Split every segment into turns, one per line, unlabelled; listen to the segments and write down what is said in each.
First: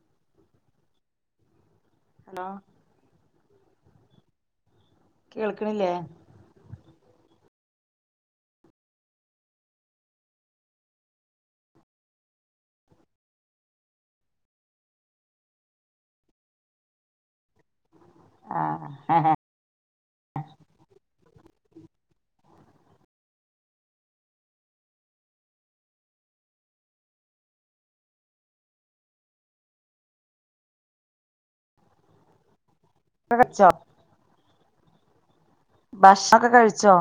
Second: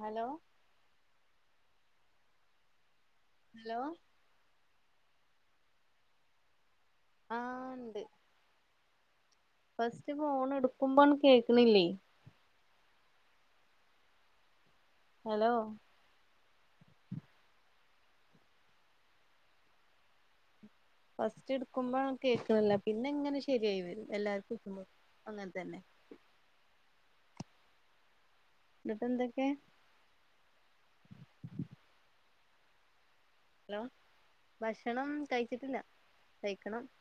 Hello
hello
hello
കേൾക്ണില്ലേ
ആ ഉണ്ട് ഫസ്റ്റ് ഫോൺ എടുക്കുമ്പോ കേക്ണില്ലേ ഹലോ
ആ ഹെ ഹെ
ഫസ്റ്റ് എടുക്കുമ്പോ കേക്ക്ണില്ല പിന്നെ ഇങ്ങനെ ശെരിയായി വരും എല്ലാർക്കും വിളിക്കുമ്പോ അങ്ങനെ തന്നെ ന്നിട്ട് എന്തൊക്കെ ഹലോ
[unintelligible]
ഭക്ഷണം കഴിച്ചിട്ടില്ല
ഭക്ഷണൊക്കെ
കഴിക്കണം
കഴിച്ചോ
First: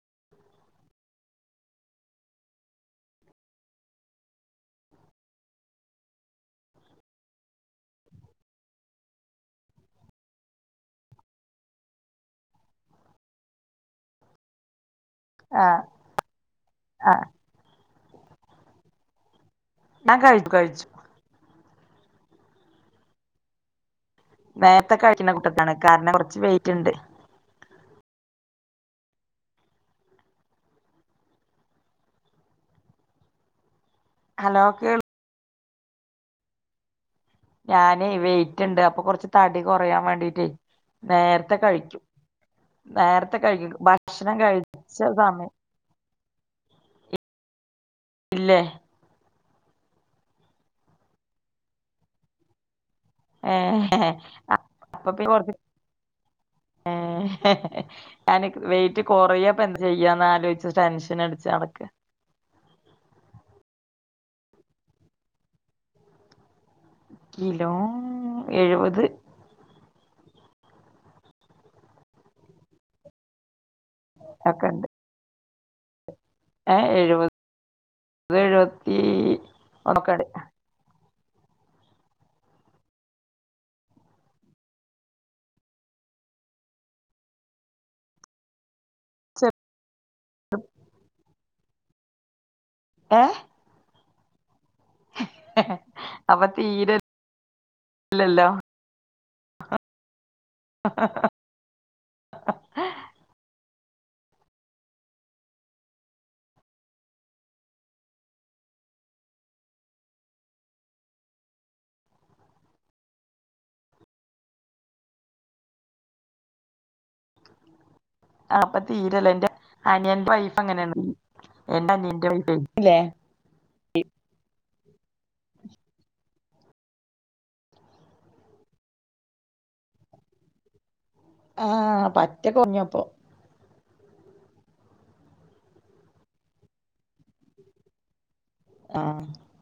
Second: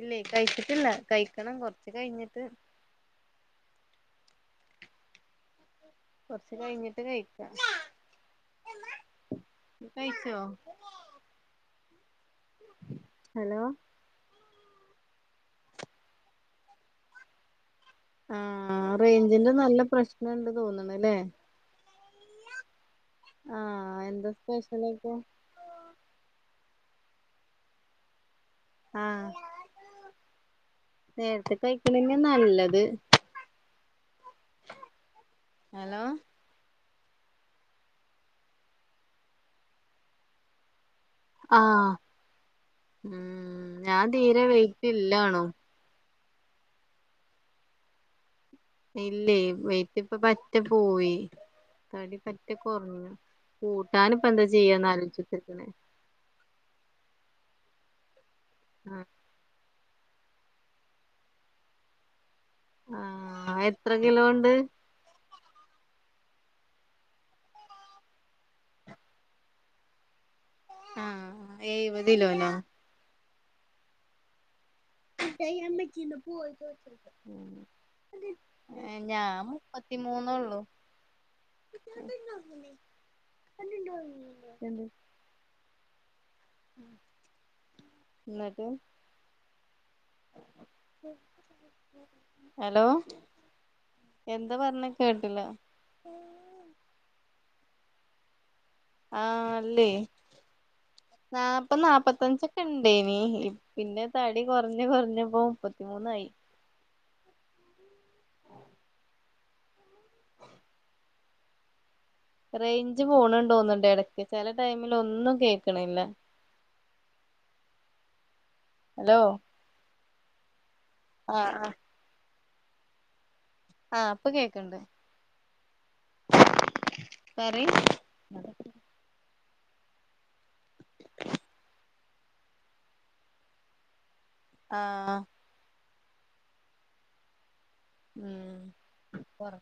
ഇല്ലേ കഴിച്ചിട്ടില്ല കഴിക്കണം കൊറച്ച് കഴിഞ്ഞിട്ട് കുറച്ച് കഴിഞ്ഞിട്ട് കഴിക്ക കഴിച്ചോ ഹലോ
ആ ആ
ആ റേഞ്ച് ന്റെ നല്ല
ഞാൻ
പ്രശ്നണ്ട്
കഴിച്ചു കഴിച്ചു
തോന്ന്ണ് ല്ലേ ആ എ
നേത്തെ കഴിക്ക്ണ കുട്ട്യേക്കാണ് കാരണം കൊറച്ച് വൈ റ്റ്ണ്ട്
ആ നേരത്തെ കഴിക്ക്ണെന്നെ നല്ലത്
ഹലോ കേൾ
ഹലോ
ഞാന് വെയിറ്റ്ണ്ട് അപ്പൊ കൊറച്ച് തടി കൊറയാൻ വേണ്ടീട്ടേ നേരത്തെ
ആഹ്
കഴിക്കും നേരത്തെ
ഉം
കഴിക്കും
ഞാൻ
ഭക്ഷണം
തീരെ
കഴിച്ച
വെയിറ്റ് ഇല്ലാണും
സമയം ഇല്ലേ
ഇല്ലേ വെയ്റ്റിപം പറ്റെ പോയി തടി പറ്റ കൊർഞ്ഞു [unintelligible]
ഏ അപ്പ പി
ആലോചിച്ചിരിക്കണ്
ഏഹ് ഏ ഞാന് വെയിറ്റ്
ആഹ്
കൊറയയുവോ ഇപ്പൊ - ചെയ്യാന്ന് ആലോചിച്ച് ടെൻഷനടിച്ച് നടക്കുവാ
ആഹ് എത്ര കിലോണ്ട്
കിലോ എഴുപത്
ആഹ് എയുവതിലോനോ [unintelligible]
അക്കണ്ട് [unintelligible]
[unintelligible]
എഴുപത് അത് എഴുപത്തി
ഏ ഞാ
ഒക്കെണ്ട്
മുപ്പത്തിമൂന്നൊള്ളൂ എന്ത് [unintelligible] ന്നിട്ട്
ആ
[unintelligible] ഹലോ എന്ന്
ഏ
എന്താ പറഞ്ഞേ കേട്ടില്ല
ഇല്ലല്ലോ
ആഹ് അല്ലേ നാപ്പ നാപ്പത്തഞ്ചൊക്കെ ഇണ്ടേനി പിന്നെ തടി കൊറഞ്ഞ് കൊറഞ്ഞിപ്പം മുപ്പത്തിമൂന്നായി. റെയ്ഞ്ച് പോണിണ്ടോന്നിണ്ടാ എടക്ക് ചെല ടൈമില് ഒന്നും കേക്കണില്ല
അപ്പൊ
ഹലോ
തീരയില്ല എന്റെ അനിയന്റെ വൈഫ് അങ്ങനേണ് എന്റെ അനിയന്റെ വൈ [unintelligible] ഇല്ലേ
ആ ഇപ്പ കേക്ക്ണ്ട്. പറയ്
ആഹ് പറ്റ കൊറഞ്ഞിപ്പോ
ആ ഉം
ആഹ്
കൊറ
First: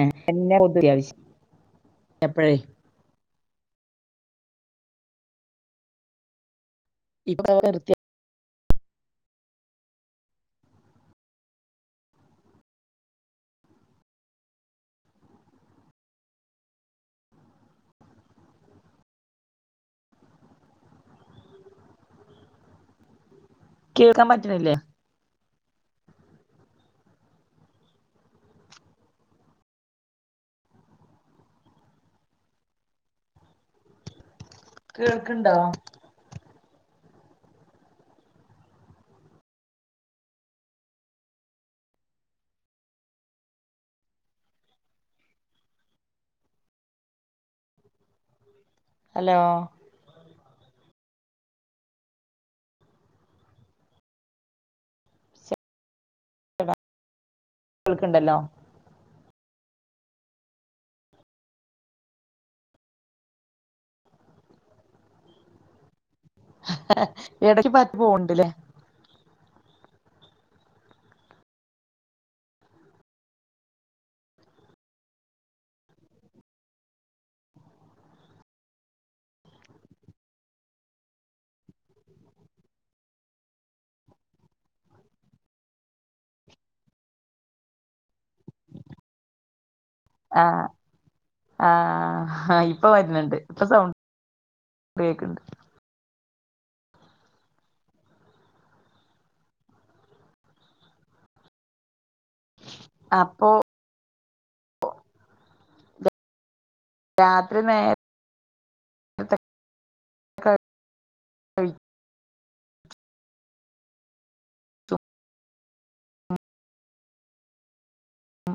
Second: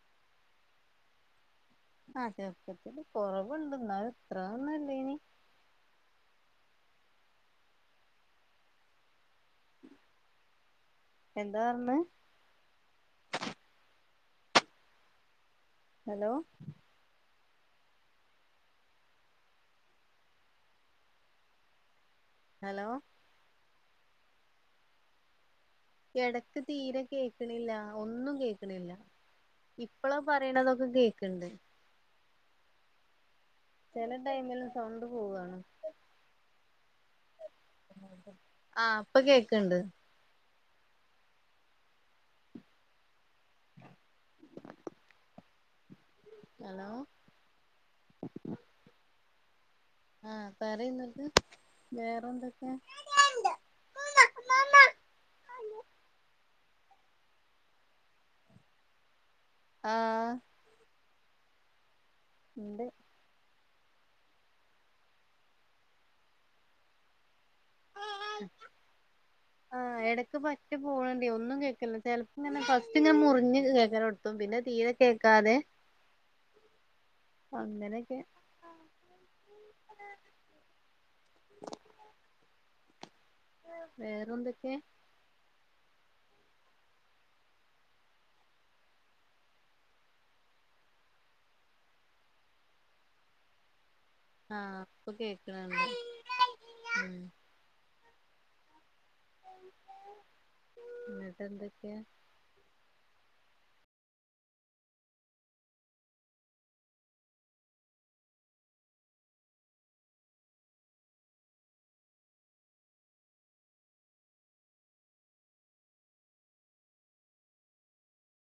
ഏഹ് ഇന്നർ അത്യാവശ്യം
ആ
എപ്പഴേ
ചെറുപ്പത്തിലെ കൊറവുണ്ട് എന്നാലും ഇത്രഒന്നും ഇ ല്ലേനി
ഇപ്പ നിർത്തിയോ
എന്താ പറഞ്ഞെ ഹലോ ഹലോ
കേൾക്കാൻ പറ്റണില്ലേ
ഇടക്ക് തീരെ കേക്കണില്ല ഒന്നും കേക്കണില്ല ഇപ്പള പറയണതൊക്കെ കേക്കണ്ട് ചെല ടൈമിൽ സൗണ്ട്
കേൾക്കണ്ടോ
പോവാണ് ആ ഇപ്പൊ കേക്കണ്ട് ഹലോ
ഹലോ
ആ പറ എന്നിട്ട് വേറെന്തൊക്കെ
കോൾക്കണ്ടല്ലോ
ആ ഉണ്ട്
ഇടക്ക് പറ്റ് പോണ്ടല്ലേ
ആഹ് ഇടക്ക് പറ്റി പോണണ്ടേ ഒന്നും കേക്കല്ല ചെലപ്പോ ഇങ്ങനെ ഫസ്റ്റ് ഇങ്ങൻ മുറിഞ്ഞ് കേക്കാന കൊടുത്തു പിന്നെ തീരെ കേക്കാതെ അങ്ങനെയൊക്കെ വേറെന്തൊക്കെയ
ആ ആ ആ ഇപ്പൊ വരുന്നുണ്ട് ഇപ്പൊ സൗണ്ട്
ആ ഇപ്പൊ
കേൾക്കണ്ട്
കേക്കണണ്ട് ഉം ഇന്നട്ട് എന്തൊക്കെയാ
അപ്പൊ രാത്രി നേരെത്തെ [unintelligible] ഉം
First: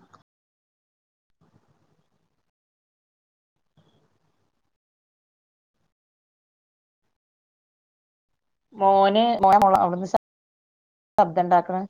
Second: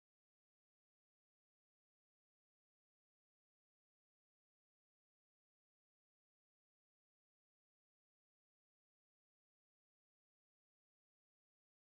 മോന് മോൻ മോളെ അവിടുന്ന് ശബ്ദം ഇണ്ടാക്കണേ